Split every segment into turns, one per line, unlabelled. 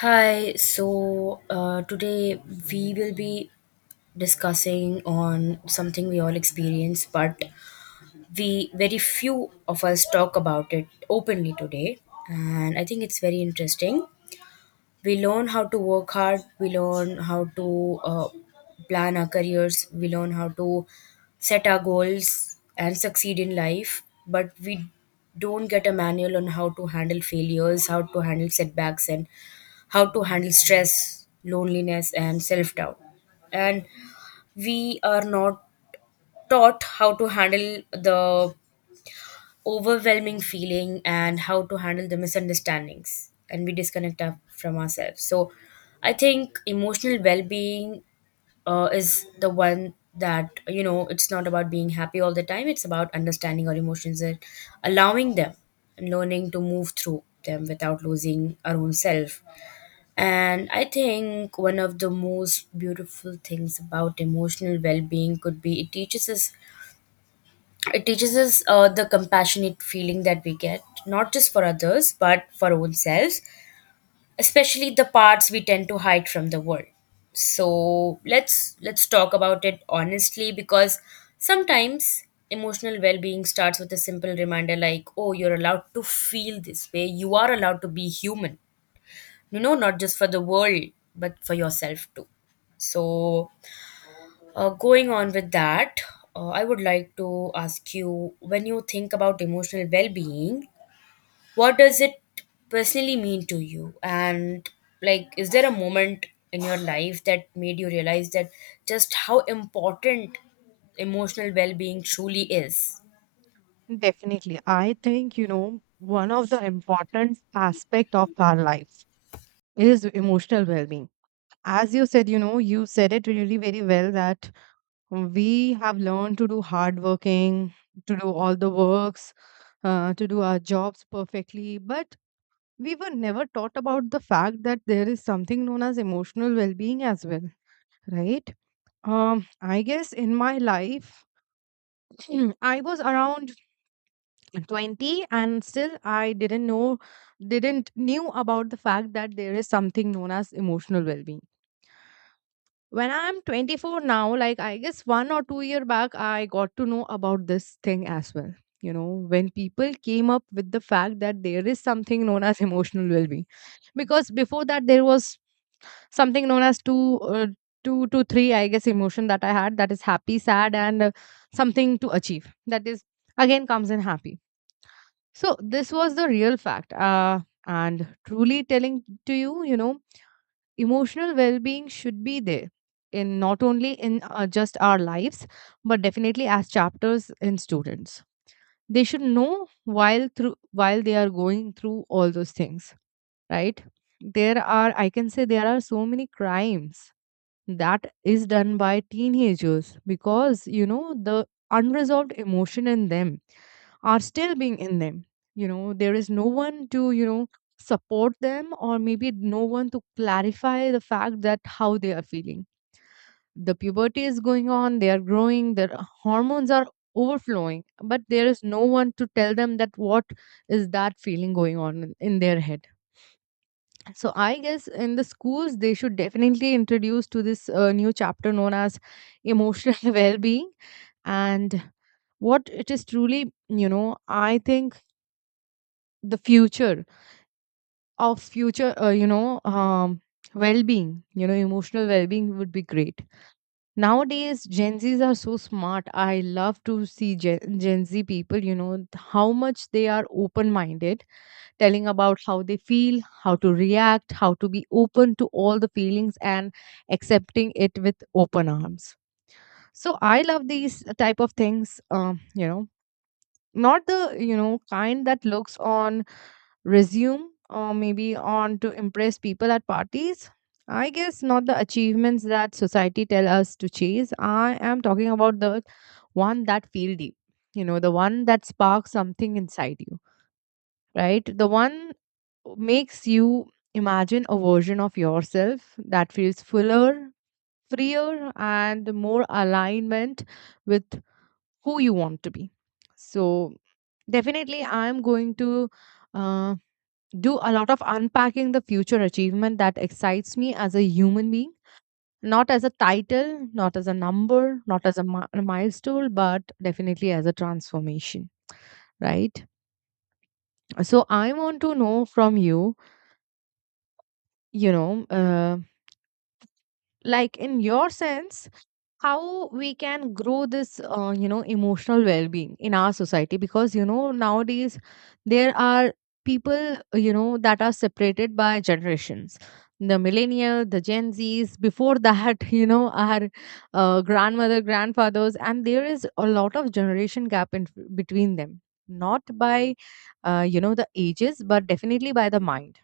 Hi, today we will be discussing on something we all experience, but we, very few of us, talk about it openly today, and I think it's very interesting. We learn how to work hard, we learn how to plan our careers, we learn how to set our goals and succeed in life, but we don't get a manual on how to handle failures, how to handle setbacks, and how to handle stress, loneliness, and self doubt. And we are not taught how to handle the overwhelming feeling and how to handle the misunderstandings, and we disconnect our, from ourselves. So, I think emotional well being is the one that, you know, it's not about being happy all the time, it's about understanding our emotions and allowing them and learning to move through them without losing our own self. And I think one of the most beautiful things about emotional well-being could be it teaches us, it teaches us the compassionate feeling that we get not just for others but for ourselves, especially the parts we tend to hide from the world. So let's talk about it honestly, because sometimes emotional well-being starts with a simple reminder like, oh, you're allowed to feel this way, you are allowed to be human, you know, not just for the world but for yourself too. So, going on with that, I would like to ask you, when you think about emotional well-being, what does it personally mean to you? And like, is there a moment in your life that made you realize that just how important emotional well-being truly is?
Definitely. I think, you know, one of the important aspect of our life is emotional well-being. As you said, you know, you said it really very well that we have learned to do hard working, to do all the works, to do our jobs perfectly, but we were never taught about the fact that there is something known as emotional well-being as well, right? I guess in my life, I was around 20 and still I didn't know didn't knew about the fact that there is something known as emotional well-being when I'm 24 now. Like I guess 1 or 2 year back I got to know about this thing as well, you know, when people came up with the fact that there is something known as emotional well-being, because before that there was something known as two to three, I guess, emotion that I had, that is happy, sad, and something to achieve, that is again comes in happy. So this was the real fact. And truly telling to you, you know, emotional well-being should be there, in not only in just our lives, but definitely as chapters in students. They should know while through while they are going through all those things, right? There are, I can say, there are so many crimes that is done by teenagers because, you know, the unresolved emotion in them are still being in them. You know, there is no one to, you know, support them, or maybe no one to clarify the fact that how they are feeling. The puberty is going on, they are growing, their hormones are overflowing, but there is no one to tell them that what is that feeling going on in their head. So I guess in the schools they should definitely introduce to this new chapter known as emotional well-being. And what it is truly, you know, I think the future of future, well-being, you know, emotional well-being would be great. Nowadays, Gen Zs are so smart. I love to see Gen Z people, you know, how much they are open-minded, telling about how they feel, how to react, how to be open to all the feelings and accepting it with open arms. So I love these type of things, you know, not the, you know, kind that looks on resume, or maybe on to impress people at parties. I guess not the achievements that society tell us to chase. I am talking about the one that feel deep, you know, the one that sparks something inside you, right, the one makes you imagine a version of yourself that feels fuller, freer, and more alignment with who you want to be. So, definitely, I'm going to uh, do a lot of unpacking the future achievement that excites me as a human being. Not as a title, not as a number, not as a, a milestone, but definitely as a transformation, right? So, I want to know from you, you know, like in your sense, how we can grow this, you know, emotional well-being in our society, because you know nowadays there are people, you know, that are separated by generations, the millennial, the Gen Zs, before that you know, our grandmother, grandfathers, and there is a lot of generation gap in between them. Not by you know, the ages, but definitely by the mind.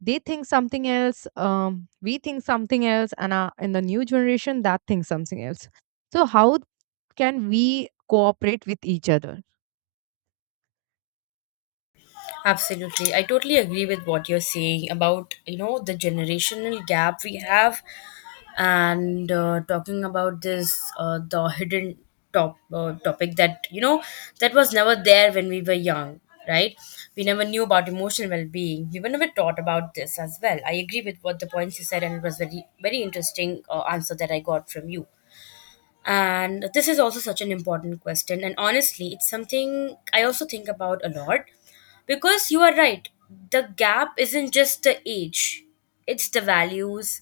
They think something else, we think something else, and in the new generation that thinks something else. So how can we cooperate with each other?
Absolutely. I totally agree with what you're saying about, you know, the generational gap we have, and talking about this, the hidden topic that, you know, that was never there when we were young, right? We never knew about emotional well-being. We were never taught about this as well. I agree with what the points you said and it was very, very interesting answer that I got from you. And this is also such an important question. And honestly, it's something I also think about a lot, because you are right. The gap isn't just the age, it's the values,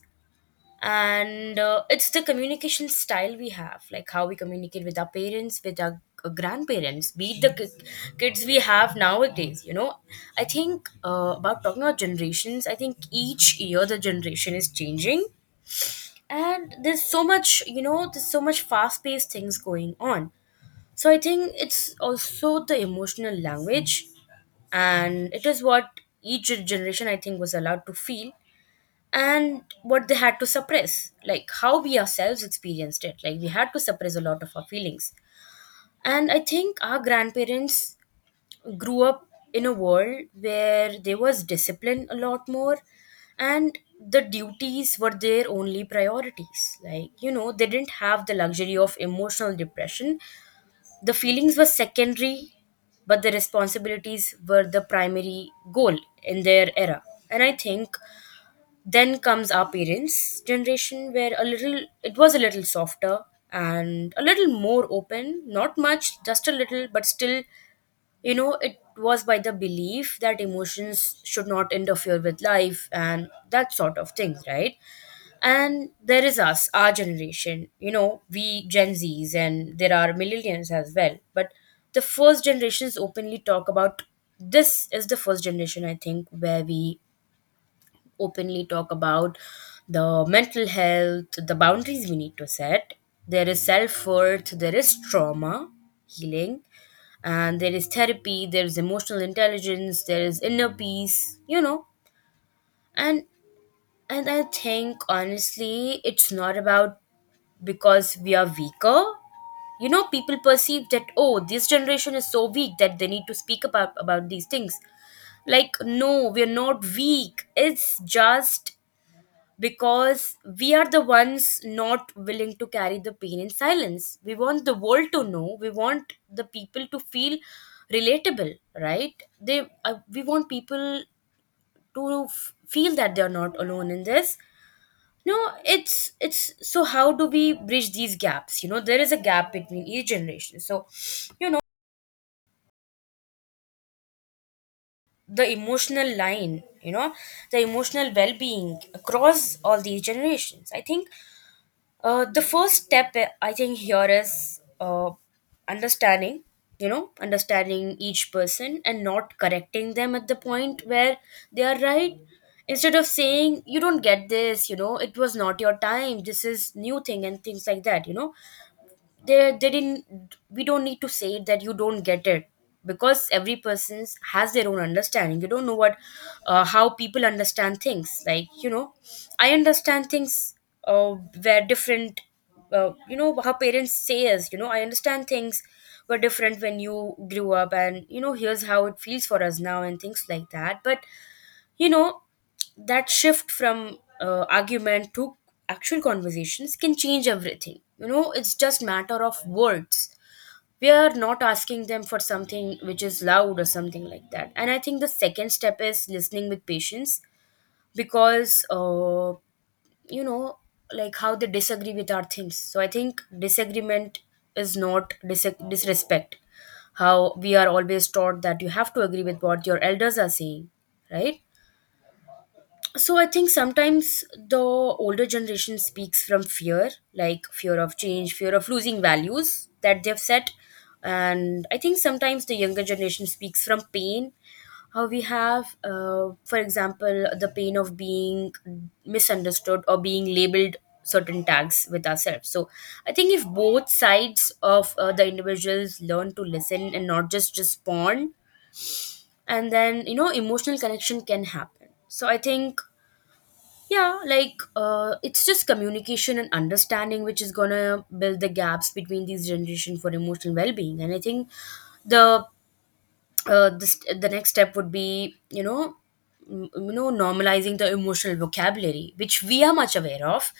and it's the communication style we have, like how we communicate with our parents, with our grandparents, be it the kids we have nowadays. You know, I think, about talking about generations, I think each year the generation is changing, and there's so much, you know, there's so much fast-paced things going on. So I think it's also the emotional language, and it is what each generation, I think, was allowed to feel and what they had to suppress. Like how we ourselves experienced it, like we had to suppress a lot of our feelings. And I think our grandparents grew up in a world where there was discipline a lot more, and the duties were their only priorities. Like, you know, they didn't have the luxury of emotional depression. The feelings were secondary, but the responsibilities were the primary goal in their era. And I think then comes our parents generation, where a little, it was a little softer and a little more open, not much, just a little, but still, you know, it was by the belief that emotions should not interfere with life and that sort of thing, right? And there is us, our generation, you know, we gen z's, and there are millennials as well. But the first generations openly talk about, this is the first generation, I think, where we openly talk about the mental health, the boundaries we need to set. There is self worth, there is trauma healing, and there is therapy, there is emotional intelligence, there is inner peace, you know. And and I think, honestly, it's not about, because we are weaker. You know, people perceive that, oh, this generation is so weak that they need to speak about these things. Like, no, we're not weak. It's just because we are the ones not willing to carry the pain in silence. We want the world to know. We want the people to feel relatable, right? They we want people to feel that they are not alone in this. No, it's so, how do we bridge these gaps? You know, there is a gap between each generation. So, you know, the emotional line, you know, the emotional well-being across all these generations. I think, the first step, I think, here is understanding, you know, understanding each person and not correcting them at the point where they are right. Instead of saying, you don't get this, you know, it was not your time, this is new thing and things like that. You know, they didn't we don't need to say that you don't get it, because every person has their own understanding. You don't know what how people understand things. Like, you know, I understand things uh, where different you know how parents say us. You know, I understand things were different when you grew up, and you know, here's how it feels for us now and things like that. But you know, that shift from argument to actual conversations can change everything. You know, it's just matter of words. We are not asking them for something which is loud or something like that. And I think the second step is listening with patience, because you know, like how they disagree with our things. So I think disagreement is not disrespect. How we are always taught that you have to agree with what your elders are saying, right? So I think sometimes the older generation speaks from fear, like fear of change, fear of losing values that they've set. And I think sometimes the younger generation speaks from pain. How we have, for example, the pain of being misunderstood or being labeled certain tags with ourselves. So I think if both sides of the individuals learn to listen and not just respond, and then you know emotional connection can happen. So I think, yeah, like it's just communication and understanding which is gonna build the gaps between these generation for emotional well-being. And I think the, this, the next step would be, you know, you know, normalizing the emotional vocabulary which we are much aware of,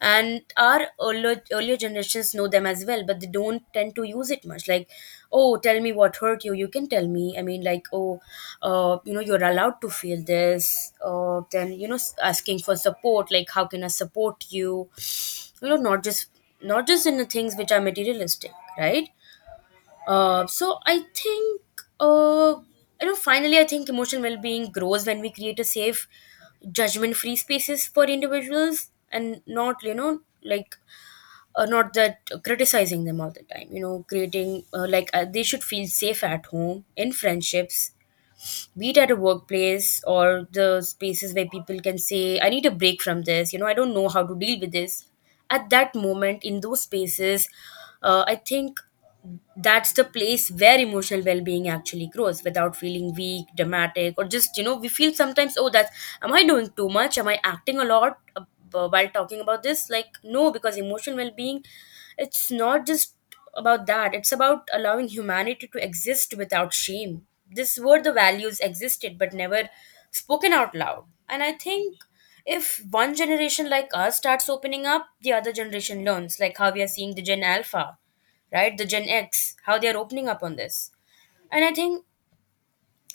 and our earlier generations know them as well, but they don't tend to use it much. Like, oh, tell me what hurt you, you can tell me. I mean, like, oh, you know, you're allowed to feel this. Then you know, asking for support, like how can I support you. You know, not just, not just in the things which are materialistic, right? So I think, uh, you know, finally, I think emotional well-being grows when we create a safe, judgment-free spaces for individuals, and not, you know, like, not that criticizing them all the time. You know, creating like, they should feel safe at home, in friendships, be it at a workplace or the spaces where people can say, "I need a break from this." You know, I don't know how to deal with this. At that moment, in those spaces, I think that's the place where emotional well-being actually grows, without feeling weak, dramatic, or just, you know, we feel sometimes, oh, that's, am I doing too much, am I acting a lot? While talking about this. Like, no, because emotional well-being, it's not just about that, it's about allowing humanity to exist without shame. This were the values existed but never spoken out loud. And I think if one generation like us starts opening up, the other generation learns. Like how we are seeing the gen alpha, right? The Gen X, how they are opening up on this. And I think,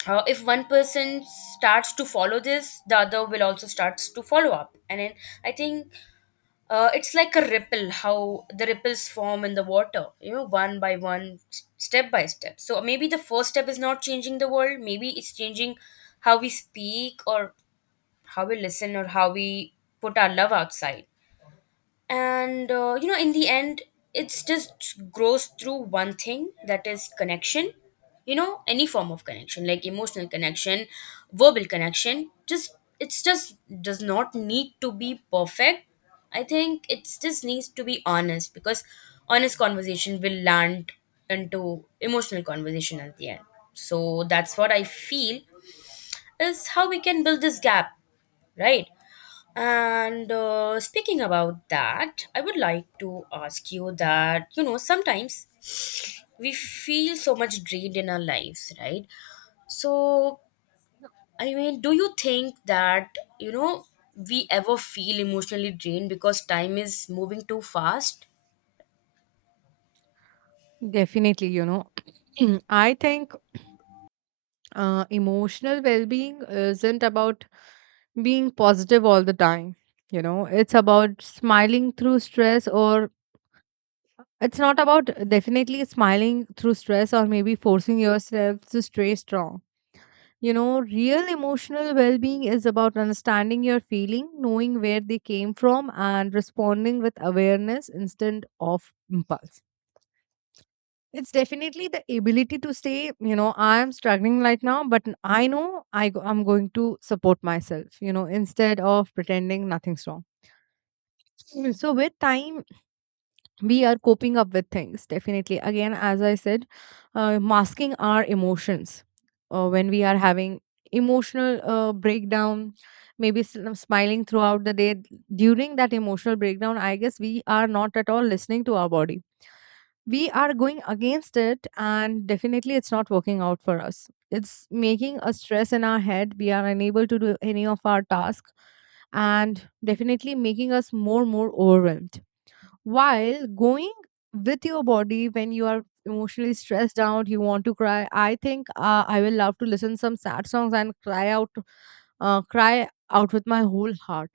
if one person starts to follow this, the other will also starts to follow up. And then I think, it's like a ripple, how the ripples form in the water, you know, one by one, step by step. So maybe the first step is not changing the world. Maybe it's changing how we speak, or how we listen, or how we put our love outside. And you know, in the end, it's just grows through one thing, that is connection. You know, any form of connection, like emotional connection, verbal connection, just, it's just, does not need to be perfect. I think it just needs to be honest, because honest conversation will land into emotional conversation at the end. So that's what I feel is how we can build this gap, right? And speaking about that, I would like to ask you that, you know, sometimes we feel so much drained in our lives, right? So, I mean, do you think that, you know, we ever feel emotionally drained because time is moving too fast?
Definitely, you know, I think emotional well being isn't about being positive all the time. You know, it's about smiling through stress, or it's not about, definitely, smiling through stress or maybe forcing yourself to stay strong. You know, real emotional well-being is about understanding your feeling, knowing where they came from, and responding with awareness instead of impulse. It's definitely the ability to say, you know, I am struggling right now, but I know I'm going to support myself, you know, instead of pretending nothing's wrong. So with time, we are coping up with things. Definitely. Again, as I said, masking our emotions when we are having emotional breakdown, maybe smiling throughout the day. During that emotional breakdown, I guess we are not at all listening to our body. We are going against it, and definitely it's not working out for us. It's making a stress in our head. We are unable to do any of our tasks, and definitely making us more overwhelmed. While going with your body, when you are emotionally stressed out, you want to cry. I think, I will love to listen some sad songs and cry out, cry out with my whole heart.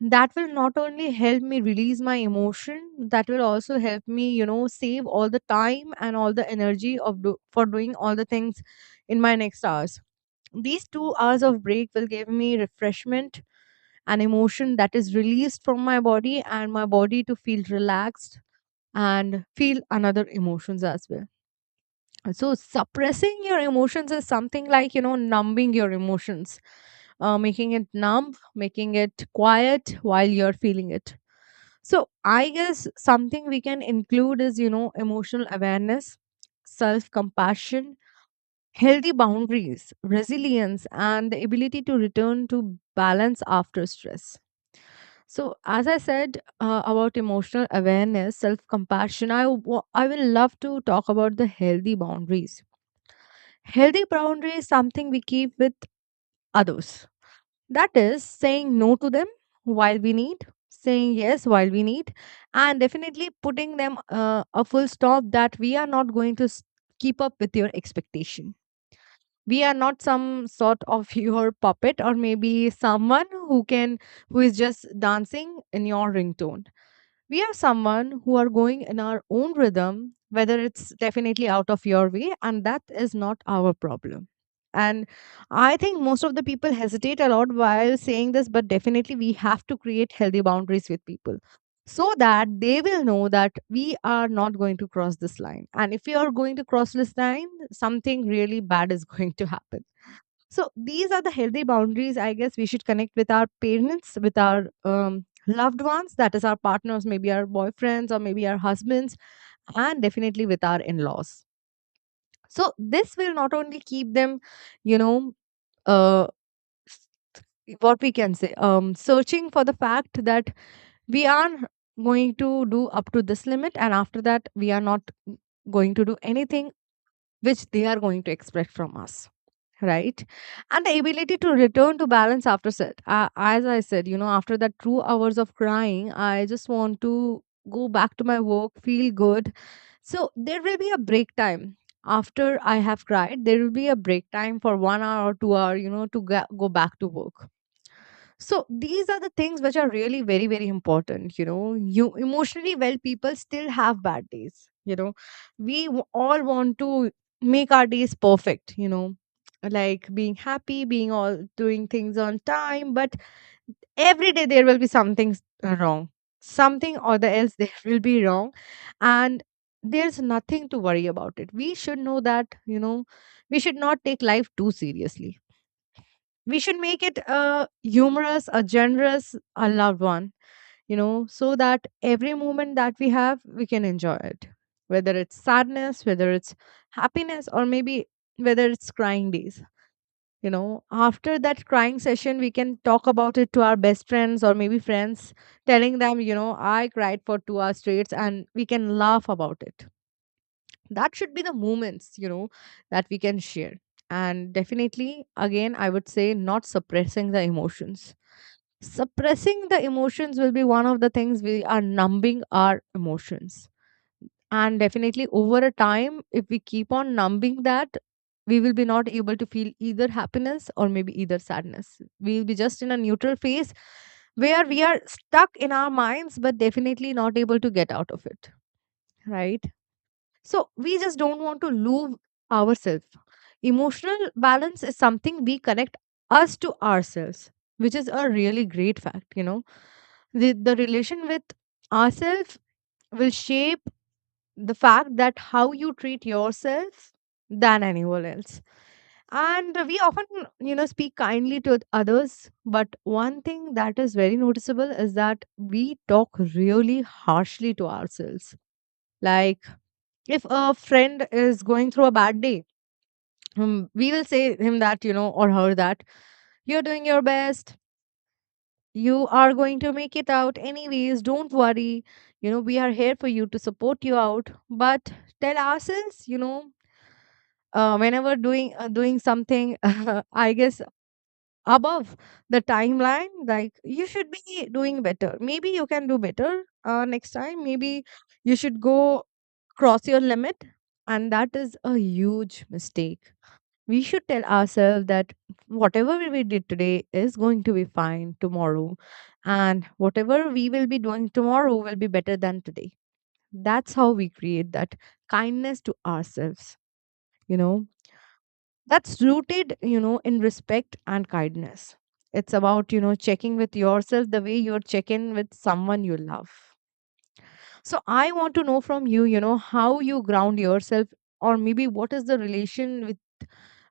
That will not only help me release my emotion, that will also help me, you know, save all the time and all the energy of for doing all the things in my next hours. These 2 hours of break will give me refreshment, an emotion that is released from my body, and my body to feel relaxed and feel another emotions as well. So suppressing your emotions is something like, you know, numbing your emotions, making it numb, making it quiet while you're feeling it. So I guess something we can include is, you know, emotional awareness, self compassion, healthy boundaries, resilience, and the ability to return to balance after stress. So, as I said, about emotional awareness, self compassion, I will love to talk about the healthy boundaries. Healthy boundaries is something we keep with others. That is saying no to them while we need, saying yes while we need, and definitely putting them, a full stop, that we are not going to keep up with your expectation. We are not some sort of your puppet, or maybe someone who can, who is just dancing in your ringtone. We are someone who are going in our own rhythm, whether it's definitely out of your way, and that is not our problem. And I think most of the people hesitate a lot while saying this, but definitely we have to create healthy boundaries with people, so that they will know that we are not going to cross this line, and if we are going to cross this line, something really bad is going to happen. So these are the healthy boundaries, I guess, we should connect with our parents, with our loved ones, that is our partners, maybe our boyfriends or maybe our husbands, and definitely with our in-laws. So this will not only keep them, you know, uh, s- what we can say, searching for the fact that we are going to do up to this limit, and after that we are not going to do anything which they are going to expect from us, right? And the ability to return to balance after set. As I said, you know, after that 2 hours of crying, I just want to go back to my work, feel good. So there will be a break time. After I have cried, there will be a break time for 1 hour or 2 hour, you know, to go back to work. So these are the things which are really very, very important. You know, you emotionally well people still have bad days. You know, we all want to make our days perfect. You know, like being happy, being all doing things on time, but every day there will be something wrong. Something or the else there will be wrong. And there's nothing to worry about it. We should know that, you know, we should not take life too seriously. We should make it a humorous, a generous, a loved one, you know, so that every moment that we have, we can enjoy it. Whether it's sadness, whether it's happiness, or maybe whether it's crying days, you know, after that crying session we can talk about it to our best friends or maybe friends, telling them, you know, I cried for 2 hours straight, and we can laugh about it. That should be the moments, you know, that we can share. And definitely, again, I would say not suppressing the emotions. Suppressing the emotions will be one of the things, we are numbing our emotions, and definitely over a time, if we keep on numbing that, we will be not able to feel either happiness or maybe either sadness. We will be just in a neutral phase where we are stuck in our minds, but definitely not able to get out of it. Right. So we just don't want to lose ourselves. Emotional balance is something we connect us to ourselves, which is a really great fact. You know the relation with ourselves will shape the fact that how you treat yourself than anyone else. And we often, you know, speak kindly to others, but one thing that is very noticeable is that we talk really harshly to ourselves. Like if a friend is going through a bad day, we will say him that, you know, or her that you're doing your best, you are going to make it out anyways, don't worry, you know, we are here for you to support you out. But tell ourselves, you know, whenever doing something I guess above the timeline, like you should be doing better, maybe you can do better next time, maybe you should go cross your limit. And that is a huge mistake. We should tell ourselves that whatever we did today is going to be fine tomorrow, and whatever we will be doing tomorrow will be better than today. That's how we create that kindness to ourselves, you know. That's rooted, you know, in respect and kindness. It's about, you know, checking with yourself the way you're checking with someone you love. So I want to know from you, you know, how you ground yourself, or maybe what is the relation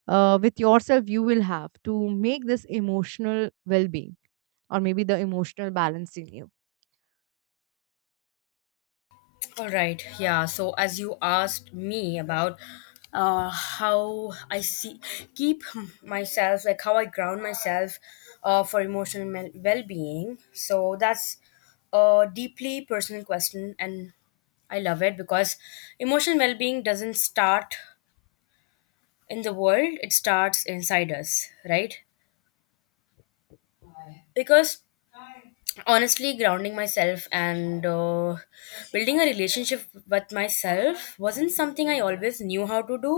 with yourself you will have to make this emotional well-being, or maybe the emotional balance in you.
All right. Yeah. So as you asked me about how I see keep myself, like how I ground myself for emotional well-being. So that's a deeply personal question, and I love it because emotional well-being doesn't start in the world; it starts inside us, right? Because honestly grounding myself and building a relationship with myself wasn't something I always knew how to do.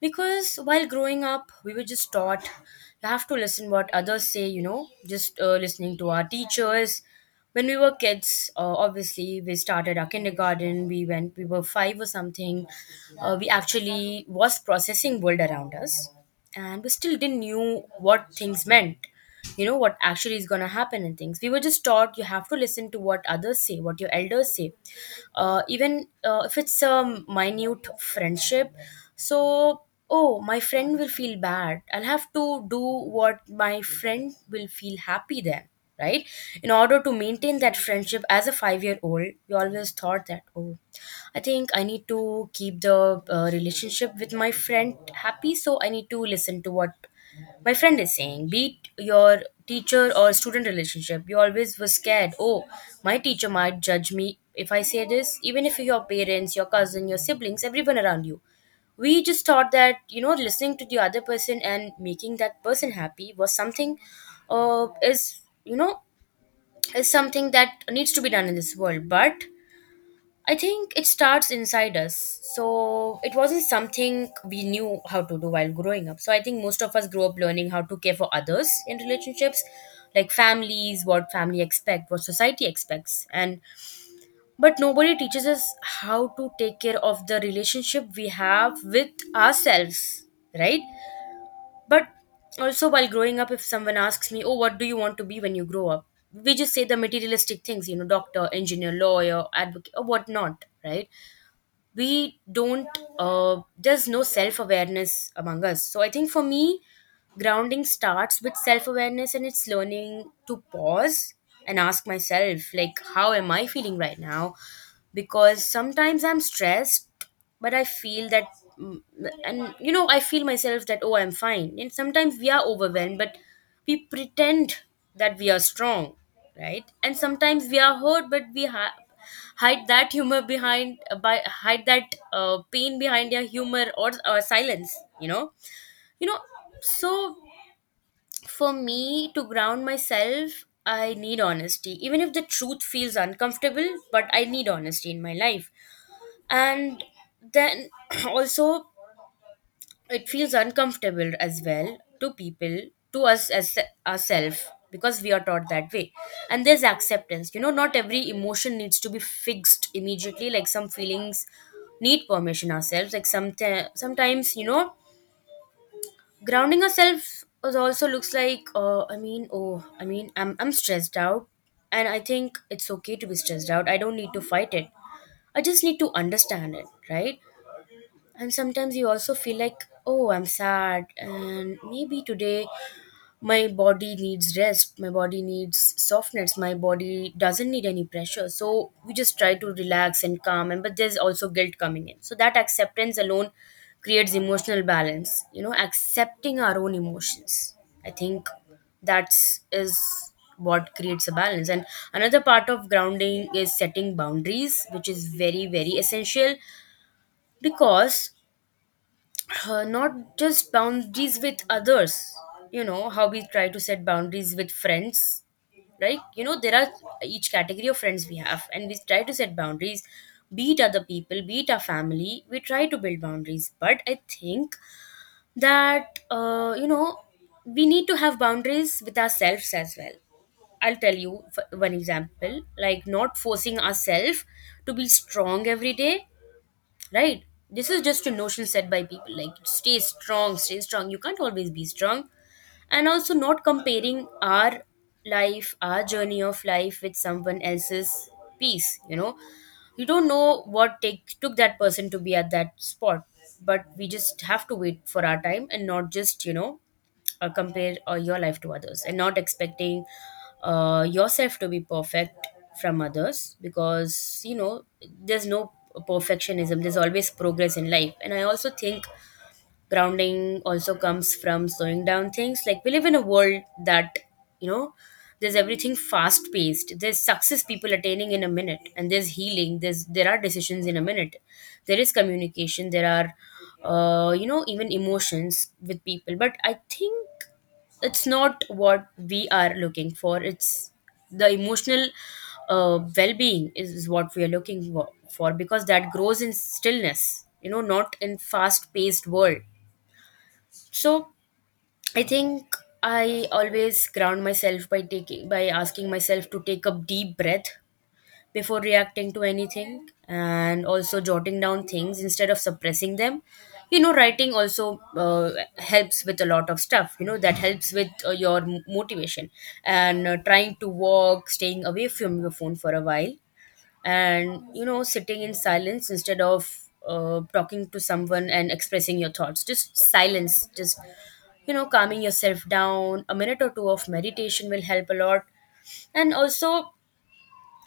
Because while growing up, we were just taught you have to listen what others say, you know, just listening to our teachers. When we were kids, obviously we started our kindergarten, we went, we were five or something. We actually was processing world around us, and we still didn't knew what things meant, you know, what actually is going to happen. And things, we were just taught you have to listen to what others say, what your elders say, even if it's a minute friendship. So, oh, my friend will feel bad, I'll have to do what my friend will feel happy then, right? In order to maintain that friendship as a 5-year old, we always thought that, oh, I think I need to keep the relationship with my friend happy, so I need to listen to what my friend is saying. Be it your teacher or student relationship, you always were scared. Oh, my teacher might judge me if I say this, even if your parents, your cousin, your siblings, everyone around you. We just thought that, you know, listening to the other person and making that person happy was something, is, you know, is something that needs to be done in this world. But I think it starts inside us. So it wasn't something we knew how to do while growing up. So I think most of us grew up learning how to care for others in relationships, like families, what family expect, what society expects. And but nobody teaches us how to take care of the relationship we have with ourselves, right? But also while growing up, if someone asks me, "Oh, what do you want to be when you grow up?" We just say the materialistic things, you know, doctor, engineer, lawyer, advocate, or whatnot, right? We don't, there's no self-awareness among us. So I think for me, grounding starts with self-awareness, and it's learning to pause and ask myself, like, how am I feeling right now? Because sometimes I'm stressed, but I feel that, mm, and, you know, I feel myself that, oh, I'm fine. And sometimes we are overwhelmed, but we pretend that we are strong, right? And sometimes we are hurt, but we hide that humor behind, by hide that pain behind your humor or silence, you know? You know, so for me to ground myself, I need honesty. Even if the truth feels uncomfortable, but I need honesty in my life. And then also it feels uncomfortable as well to people, to us as ourselves, because we are taught that way. And there's acceptance, you know, not every emotion needs to be fixed immediately. Like some feelings need permission ourselves. Like some, sometimes, you know, grounding ourselves is also looks like, oh, I'm, stressed out, and I think it's okay to be stressed out. I don't need to fight it, I just need to understand it, right? And sometimes you also feel like, oh, I'm sad, and maybe today my body needs rest, my body needs softness, my body doesn't need any pressure. So we just try to relax and calm, and but there's also guilt coming in. So that acceptance alone creates emotional balance, you know, accepting our own emotions. I think that's is what creates a balance. And another part of grounding is setting boundaries, which is very, very essential. Because not just boundaries with others, you know how we try to set boundaries with friends, right? You know, there are each category of friends we have, and we try to set boundaries. Be it other people, be it our family, we try to build boundaries. But I think that, you know, we need to have boundaries with ourselves as well. I'll tell you one example, like not forcing ourselves to be strong every day, right? This is just a notion set by people, like stay strong, stay strong. You can't always be strong. And also not comparing our life, our journey of life, with someone else's piece, you know. You don't know what take took that person to be at that spot. But we just have to wait for our time and not just, you know, compare your life to others, and not expecting yourself to be perfect from others. Because, you know, there's no perfectionism, there's always progress in life. And I also think grounding also comes from slowing down things. Like we live in a world that, you know, there's everything fast paced. There's success people attaining in a minute, and there's healing, there are decisions in a minute, there is communication, there are, you know, even emotions with people. But I think it's not what we are looking for. It's the emotional, well-being is what we are for. Because that grows in stillness, you know, not in fast-paced world. So I think I always ground myself by taking by asking myself to take a deep breath before reacting to anything, and also jotting down things instead of suppressing them. You know, writing also helps with a lot of stuff. You know, that helps with your motivation, and trying to walk, staying away from your phone for a while, and, you know, sitting in silence instead of talking to someone and expressing your thoughts. Just silence, just, you know, calming yourself down. A minute or 2 of meditation will help a lot. And also,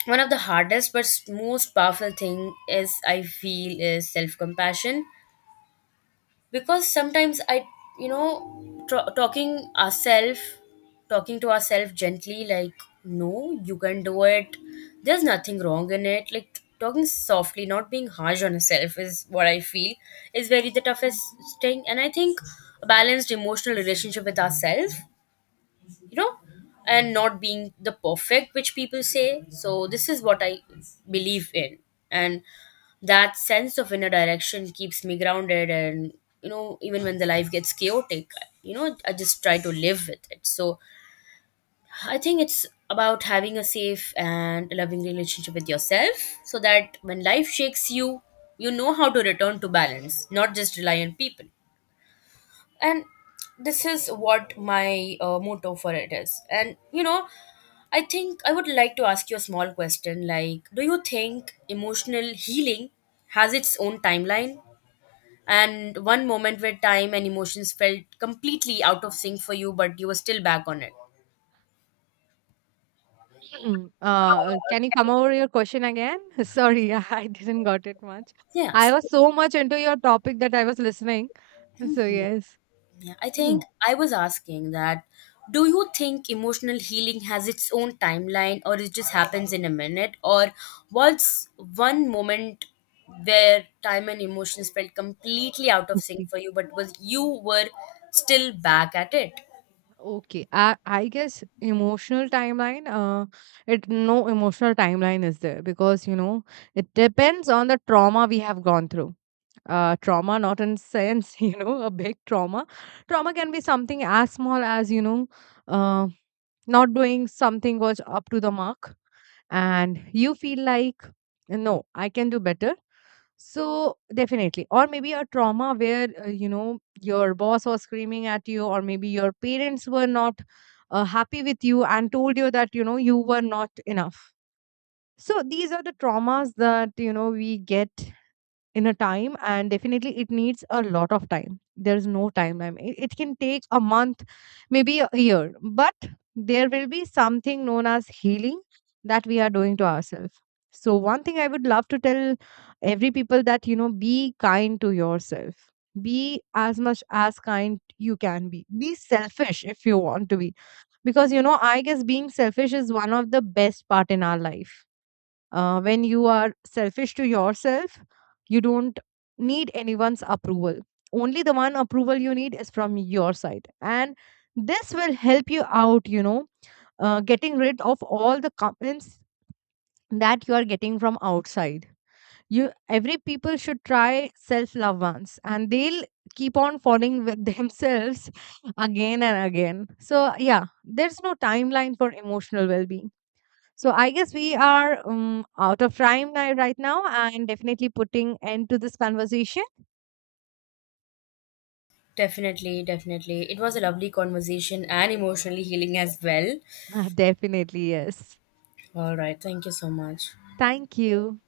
one of the hardest but most powerful thing is, I feel, is self compassion. Because sometimes I, you know, tr- talking ourselves talking to ourselves gently, like, no, you can do it, there's nothing wrong in it. Like talking softly, not being harsh on yourself is what I feel is very the toughest thing. And I think a balanced emotional relationship with ourselves, you know, and not being the perfect which people say. So this is what I believe in. And that sense of inner direction keeps me grounded. And, you know, even when the life gets chaotic, you know, I just try to live with it. So I think it's about having a safe and loving relationship with yourself, so that when life shakes you, you know how to return to balance, not just rely on people. And this is what my motto for it is. And, you know, I think I would like to ask you a small question, like, do you think emotional healing has its own timeline, and one moment where time and emotions felt completely out of sync for you, but you were still back on it?
Mm. Can you come over your question again? Sorry, I didn't got it much. I
Yes.
was so much into your topic that I was listening. So yes.
Yeah, I
Mhm.
think I was asking that, do you think emotional healing has its own timeline, or it just happens in a minute? Or what's one moment where time and emotions felt completely out of sync
Okay.
for you, but was you were still back at it?
Okay. I guess emotional timeline, it no emotional timeline is there because, you know, it depends on the trauma we have gone through. Uh, trauma, not in sense, you know, a big trauma. Trauma can be something as small as, you know, uh, not doing something was up to the mark, and you feel like, no, I can do better. So, definitely. Or maybe a trauma where, you know, your boss was screaming at you, or maybe your parents were not happy with you and told you that, you know, you were not enough. So, these are the traumas that, you know, we get in a time. And definitely it needs a lot of time. There is no timeline. It can take a month, maybe a year, but there will be something known as healing that we are doing to ourselves. So one thing I would love to tell every people that, you know, be kind to yourself, be as much as kind you can be selfish if you want to be, because, you know, I guess being selfish is one of the best part in our life. When you are selfish to yourself, you don't need anyone's approval. Only the one approval you need is from your side. And this will help you out, you know, getting rid of all the comments that you are getting from outside. You every people should try self love once, and they'll keep on falling with themselves again and again. So yeah, there's no timeline for emotional well being. So I guess we are out of time ni- right now, and definitely putting end to this conversation.
Definitely, definitely. It was a lovely conversation and emotionally healing as well.
Definitely, yes.
All right, thank you so much.
Thank you.